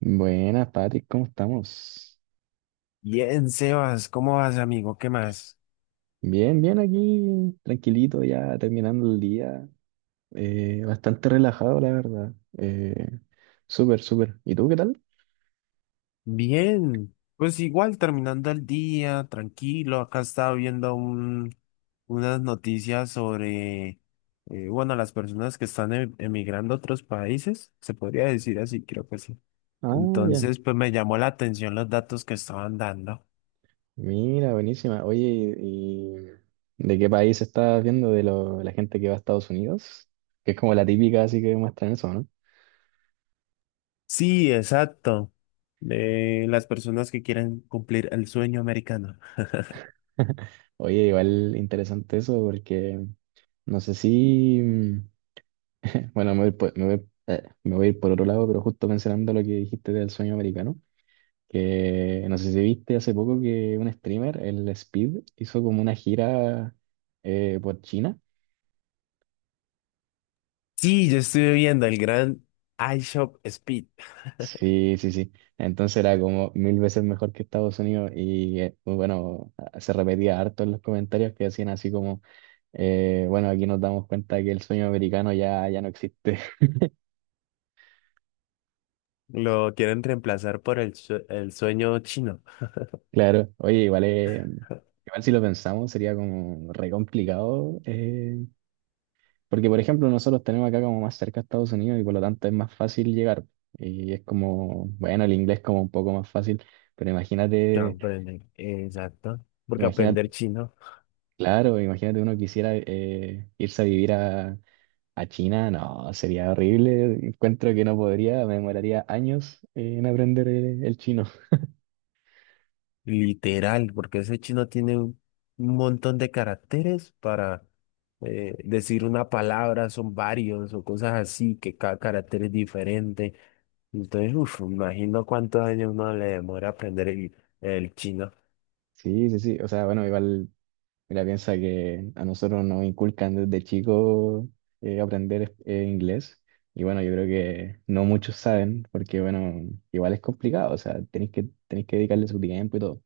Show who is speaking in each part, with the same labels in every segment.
Speaker 1: Buenas, Patrick, ¿cómo estamos?
Speaker 2: Bien, Sebas, ¿cómo vas, amigo? ¿Qué más?
Speaker 1: Bien, bien aquí, tranquilito ya, terminando el día. Bastante relajado, la verdad. Súper, súper. ¿Y tú qué tal?
Speaker 2: Bien, pues igual terminando el día, tranquilo. Acá estaba viendo unas noticias sobre, bueno, las personas que están emigrando a otros países, se podría decir así, creo que sí.
Speaker 1: Ah, ya.
Speaker 2: Entonces, pues me llamó la atención los datos que estaban dando.
Speaker 1: Mira, buenísima. Oye, ¿y de qué país estás viendo? ¿De la gente que va a Estados Unidos? Que es como la típica, así que muestran eso, ¿no?
Speaker 2: Sí, exacto. De las personas que quieren cumplir el sueño americano.
Speaker 1: Oye, igual interesante eso porque no sé si... bueno, me voy a ir por otro lado, pero justo mencionando lo que dijiste del sueño americano. Que no sé si viste hace poco que un streamer, el Speed, hizo como una gira por China.
Speaker 2: Sí, yo estuve viendo el gran iShop Speed.
Speaker 1: Sí, sí, sí. Entonces era como mil veces mejor que Estados Unidos y pues bueno, se repetía harto en los comentarios que hacían así como, bueno, aquí nos damos cuenta que el sueño americano ya no existe.
Speaker 2: Lo quieren reemplazar por el sueño chino.
Speaker 1: Claro, oye, igual, igual si lo pensamos sería como re complicado porque, por ejemplo, nosotros tenemos acá como más cerca a Estados Unidos y por lo tanto es más fácil llegar. Y es como, bueno, el inglés como un poco más fácil, pero
Speaker 2: Ya,
Speaker 1: imagínate,
Speaker 2: aprende. Exacto. Porque
Speaker 1: imagínate,
Speaker 2: aprender chino,
Speaker 1: claro, imagínate uno quisiera irse a vivir a China, no, sería horrible. Encuentro que no podría, me demoraría años en aprender el chino.
Speaker 2: literal, porque ese chino tiene un montón de caracteres para decir una palabra, son varios o cosas así, que cada carácter es diferente. Entonces, uff, imagino cuántos años uno le demora aprender el chino.
Speaker 1: Sí, sí, sí, o sea, bueno, igual mira, piensa que a nosotros nos inculcan desde chicos aprender inglés. Y bueno, yo creo que no muchos saben, porque bueno, igual es complicado, o sea, tenéis que dedicarle su tiempo y todo.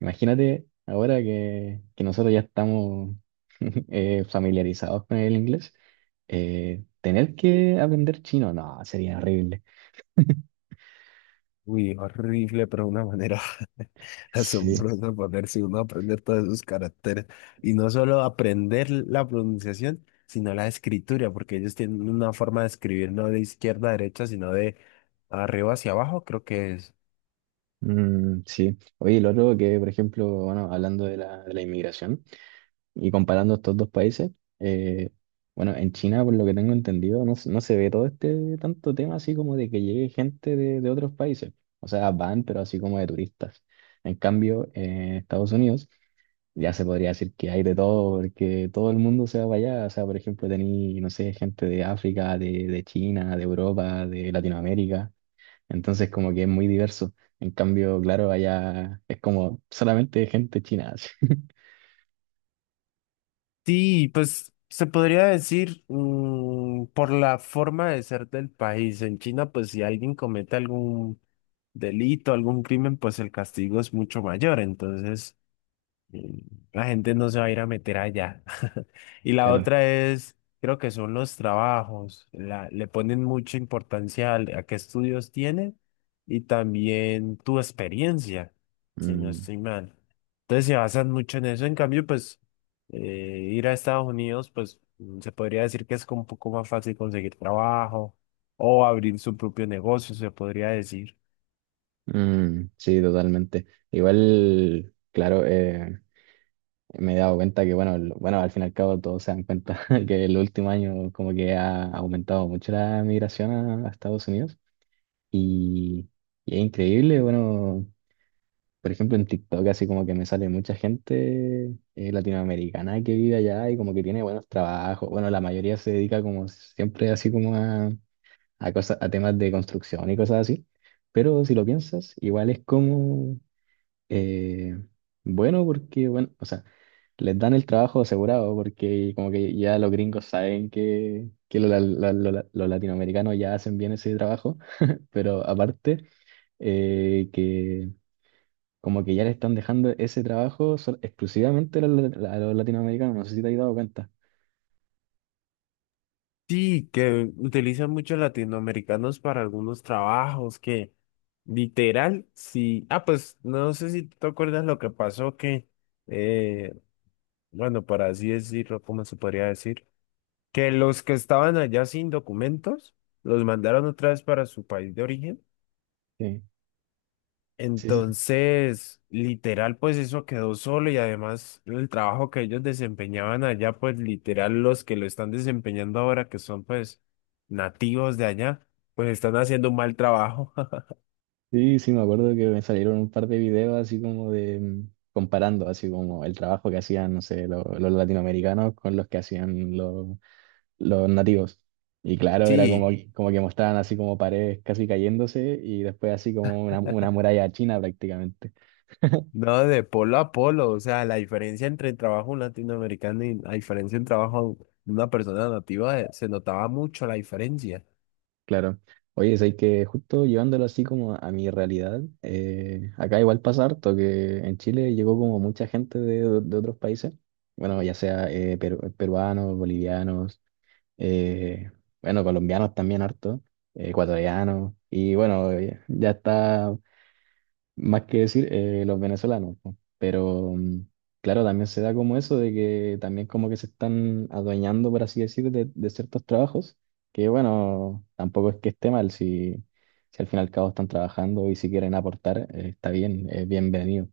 Speaker 1: Imagínate ahora que nosotros ya estamos familiarizados con el inglés, tener que aprender chino, no, sería horrible.
Speaker 2: Uy, horrible, pero una manera
Speaker 1: Sí.
Speaker 2: asombrosa ponerse uno a aprender todos esos caracteres. Y no solo aprender la pronunciación, sino la escritura, porque ellos tienen una forma de escribir no de izquierda a derecha, sino de arriba hacia abajo, creo que es.
Speaker 1: Mm, sí. Oye, lo otro que, por ejemplo, bueno, hablando de de la inmigración. Y comparando estos dos países, eh, bueno, en China, por lo que tengo entendido, no, no se ve todo este tanto tema así como de que llegue gente de otros países. O sea, van, pero así como de turistas. En cambio, en Estados Unidos ya se podría decir que hay de todo, porque todo el mundo se va para allá. O sea, por ejemplo, tení, no sé, gente de África, de China, de Europa, de Latinoamérica. Entonces, como que es muy diverso. En cambio, claro, allá es como solamente gente china. Así.
Speaker 2: Sí, pues se podría decir, mm, por la forma de ser del país. En China, pues si alguien comete algún delito, algún crimen, pues el castigo es mucho mayor. Entonces… Mm. La gente no se va a ir a meter allá. Y la
Speaker 1: Claro.
Speaker 2: otra es, creo que son los trabajos. Le ponen mucha importancia a qué estudios tienes y también tu experiencia, si no
Speaker 1: Mm.
Speaker 2: estoy mal. Entonces se basan mucho en eso. En cambio, pues eh, ir a Estados Unidos, pues, mm, se podría decir que es como un poco más fácil conseguir trabajo o abrir su propio negocio, se podría decir.
Speaker 1: Mm, sí, totalmente. Igual, claro, me he dado cuenta que, bueno, bueno, al fin y al cabo todos se dan cuenta que el último año como que ha aumentado mucho la migración a Estados Unidos y, y es increíble, bueno, por ejemplo en TikTok así como que me sale mucha gente latinoamericana que vive allá y como que tiene buenos trabajos. Bueno, la mayoría se dedica como siempre así como a cosas, a temas de construcción y cosas así. Pero si lo piensas, igual es como eh, bueno, porque, bueno, o sea, les dan el trabajo asegurado, porque como que ya los gringos saben que los, los latinoamericanos ya hacen bien ese trabajo, pero aparte, que como que ya le están dejando ese trabajo exclusivamente a los latinoamericanos, no sé si te has dado cuenta.
Speaker 2: Sí, que utilizan muchos latinoamericanos para algunos trabajos que literal, sí. Ah, pues no sé si tú te acuerdas lo que pasó que, eh, bueno, para así decirlo, ¿cómo se podría decir? Que los que estaban allá sin documentos los mandaron otra vez para su país de origen.
Speaker 1: Sí, sí, sí,
Speaker 2: Entonces, literal, pues eso quedó solo y además el trabajo que ellos desempeñaban allá, pues literal los que lo están desempeñando ahora, que son pues nativos de allá, pues están haciendo un mal trabajo.
Speaker 1: sí, sí, me acuerdo que me salieron un par de videos así como de... comparando así como el trabajo que hacían, no sé, los latinoamericanos con los que hacían los nativos. Y claro, era como,
Speaker 2: Sí,
Speaker 1: como que mostraban así como paredes casi cayéndose y después así como una muralla china prácticamente.
Speaker 2: no, de polo a polo, o sea, la diferencia entre el trabajo latinoamericano y la diferencia en trabajo de una persona nativa, se notaba mucho la diferencia.
Speaker 1: Claro. Oye, es que justo llevándolo así como a mi realidad, acá igual pasa harto que en Chile llegó como mucha gente de otros países, bueno, ya sea peruanos, bolivianos, eh, bueno, colombianos también harto, ecuatorianos, y bueno, ya está más que decir los venezolanos, po. Pero claro, también se da como eso de que también como que se están adueñando, por así decir, de ciertos trabajos, que bueno, tampoco es que esté mal, si, si al fin y al cabo están trabajando y si quieren aportar, está bien, es bienvenido.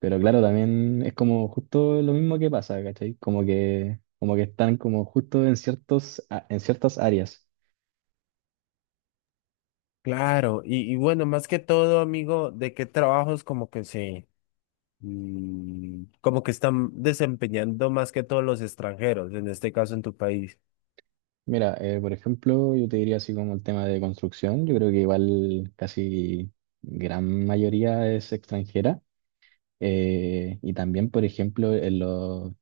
Speaker 1: Pero claro, también es como justo lo mismo que pasa, ¿cachai? Como que están como justo en ciertos, en ciertas áreas.
Speaker 2: Claro, y bueno, más que todo, amigo, ¿de qué trabajos como que se… mm, como que están desempeñando más que todos los extranjeros, en este caso en tu país?
Speaker 1: Mira, por ejemplo, yo te diría así como el tema de construcción, yo creo que igual casi gran mayoría es extranjera y también, por ejemplo,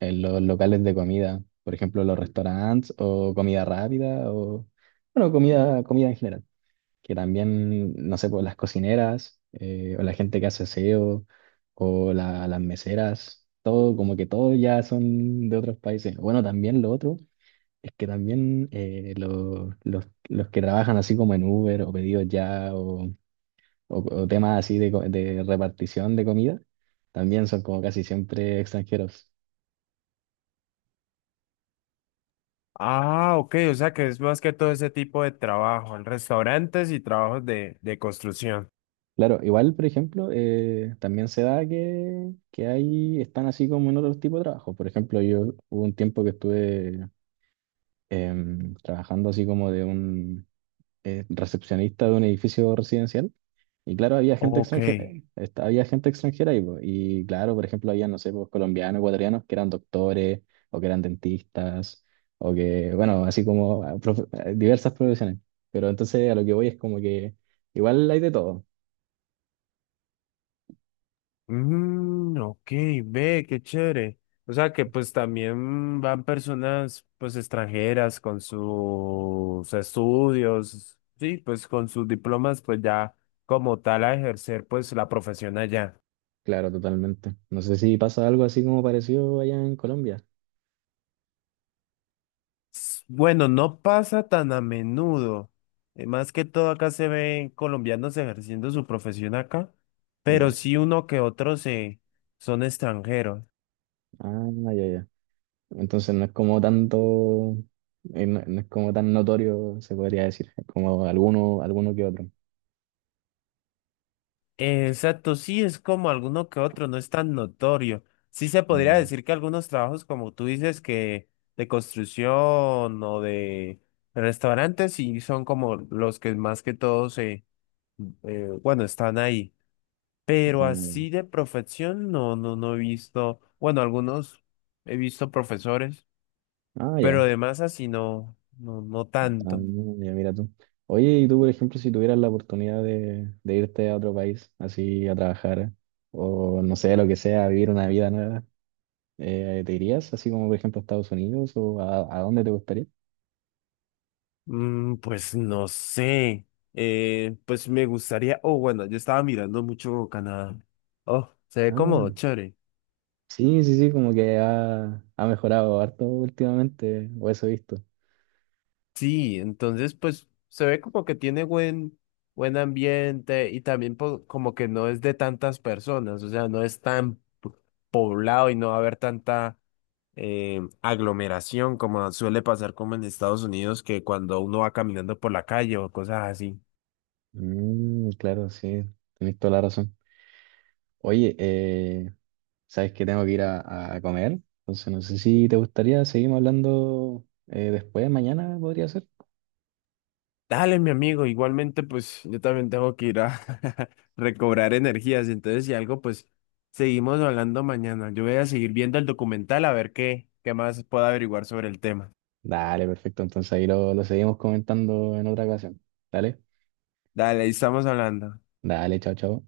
Speaker 1: en los locales de comida, por ejemplo, los restaurantes o comida rápida o, bueno, comida, comida en general, que también, no sé, pues las cocineras o la gente que hace aseo o las meseras, todo, como que todo ya son de otros países. Bueno, también lo otro es que también los que trabajan así como en Uber o pedidos ya o, o temas así de, de repartición de comida, también son como casi siempre extranjeros.
Speaker 2: Ah, ok, o sea que es más que todo ese tipo de trabajo, en restaurantes y trabajos de construcción.
Speaker 1: Claro, igual, por ejemplo, también se da que ahí están así como en otro tipo de trabajo. Por ejemplo, yo hubo un tiempo que estuve trabajando así como de un recepcionista de un edificio residencial. Y claro,
Speaker 2: Ok.
Speaker 1: había gente extranjera ahí, po. Y claro, por ejemplo, había, no sé, pues, colombianos, ecuatorianos que eran doctores o que eran dentistas o que, bueno, así como ah, ah, diversas profesiones. Pero entonces a lo que voy es como que igual hay de todo.
Speaker 2: Mm, ok, ve, qué chévere. O sea que pues también van personas pues extranjeras con sus estudios, sí, pues con sus diplomas pues ya como tal a ejercer pues la profesión allá.
Speaker 1: Claro, totalmente. No sé si pasa algo así como parecido allá en Colombia.
Speaker 2: Bueno, no pasa tan a menudo. Más que todo acá se ven colombianos ejerciendo su profesión acá,
Speaker 1: Ya.
Speaker 2: pero sí uno que otro se son extranjeros.
Speaker 1: Ah, ya, ya. Entonces no es como tanto, no, no es como tan notorio, se podría decir, es como alguno, alguno que otro.
Speaker 2: Exacto, sí es como alguno que otro, no es tan notorio. Sí se podría
Speaker 1: Mm,
Speaker 2: decir que algunos trabajos, como tú dices, que de construcción o de restaurantes, sí son como los que más que todo, están ahí. Pero
Speaker 1: ah,
Speaker 2: así de profesión, no, no, no he visto, bueno, algunos he visto profesores,
Speaker 1: ya. Ah,
Speaker 2: pero
Speaker 1: ya.
Speaker 2: además así no, no, no
Speaker 1: Ah,
Speaker 2: tanto.
Speaker 1: ya mira tú. Oye, y tú, por ejemplo, si tuvieras la oportunidad de irte a otro país, así a trabajar, o no sé, lo que sea, a vivir una vida nueva, ¿te irías así como, por ejemplo, a Estados Unidos o a dónde te gustaría?
Speaker 2: Mm, pues no sé, pues me gustaría, oh, bueno, yo estaba mirando mucho Canadá. Oh, se ve
Speaker 1: Ah,
Speaker 2: como chévere.
Speaker 1: sí, sí, sí, como que ha mejorado harto últimamente, o eso he visto.
Speaker 2: Sí, entonces pues se ve como que tiene buen ambiente y también como que no es de tantas personas, o sea, no es tan p- poblado y no va a haber tanta aglomeración, como suele pasar como en Estados Unidos, que cuando uno va caminando por la calle o cosas así.
Speaker 1: Mm, claro, sí, tenés toda la razón. Oye, sabes que tengo que ir a comer, entonces no sé si te gustaría, seguimos hablando después, mañana podría ser.
Speaker 2: Dale, mi amigo, igualmente pues yo también tengo que ir a recobrar energías, entonces si algo pues seguimos hablando mañana. Yo voy a seguir viendo el documental a ver qué más puedo averiguar sobre el tema.
Speaker 1: Dale, perfecto. Entonces ahí lo seguimos comentando en otra ocasión. Dale,
Speaker 2: Dale, ahí estamos hablando.
Speaker 1: dale, chao, chao.